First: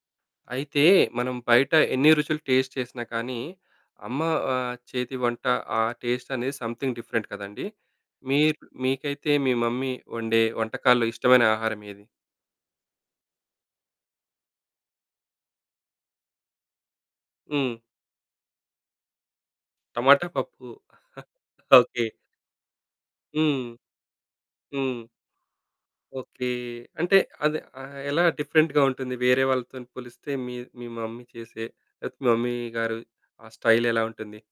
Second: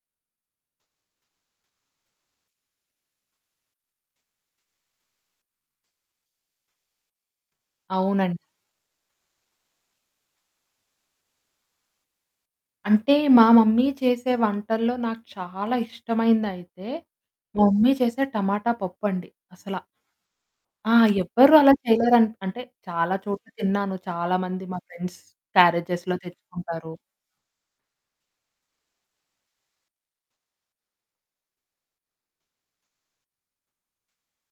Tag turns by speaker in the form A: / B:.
A: అయితే, మనం బయట ఎన్ని రుచులు టేస్ట్ చేసినా కానీ, అమ్మ ఆహ్, చేతి వంట ఆ టేస్ట్ అనేది సమ్‌థింగ్ డిఫరెంట్ కదండీ!
B: అవునండి.
A: మీ‌ర్ మీకైతే మీ మమ్మీ వండే వంటకాల్లో ఇష్టమైన ఆహారం ఏది?
B: అంటే, మా మమ్మీ చేసే వంటల్లో నాకు చాలా ఇష్టమైనదైతే, మా
A: హ్మ్.
B: మమ్మీ చేసే టమాటా పప్పండి అసలా.
A: టమాటా పప్పు.
B: ఆ! ఎవ్వరు అలా
A: ఓకే.
B: చేయలేరు. అంటే, చాలా చోట్ల
A: హ్మ్.
B: తిన్నాను. చాలా మంది మా
A: హ్మ్.
B: ఫ్రెండ్స్ క్యారేజెస్‌లో
A: ఓకే.
B: తెచ్చుకుంటారు.
A: అంటే అది ఆహ్, ఎలా డిఫరెంట్‌గా ఉంటుంది? వేరే వాళ్ళతో‌ని పోలిస్తే, మీ మీ మమ్మీ చేసే లేతే మమ్మీ గారు, ఆ స్టైల్ ఎలావుంటుంది?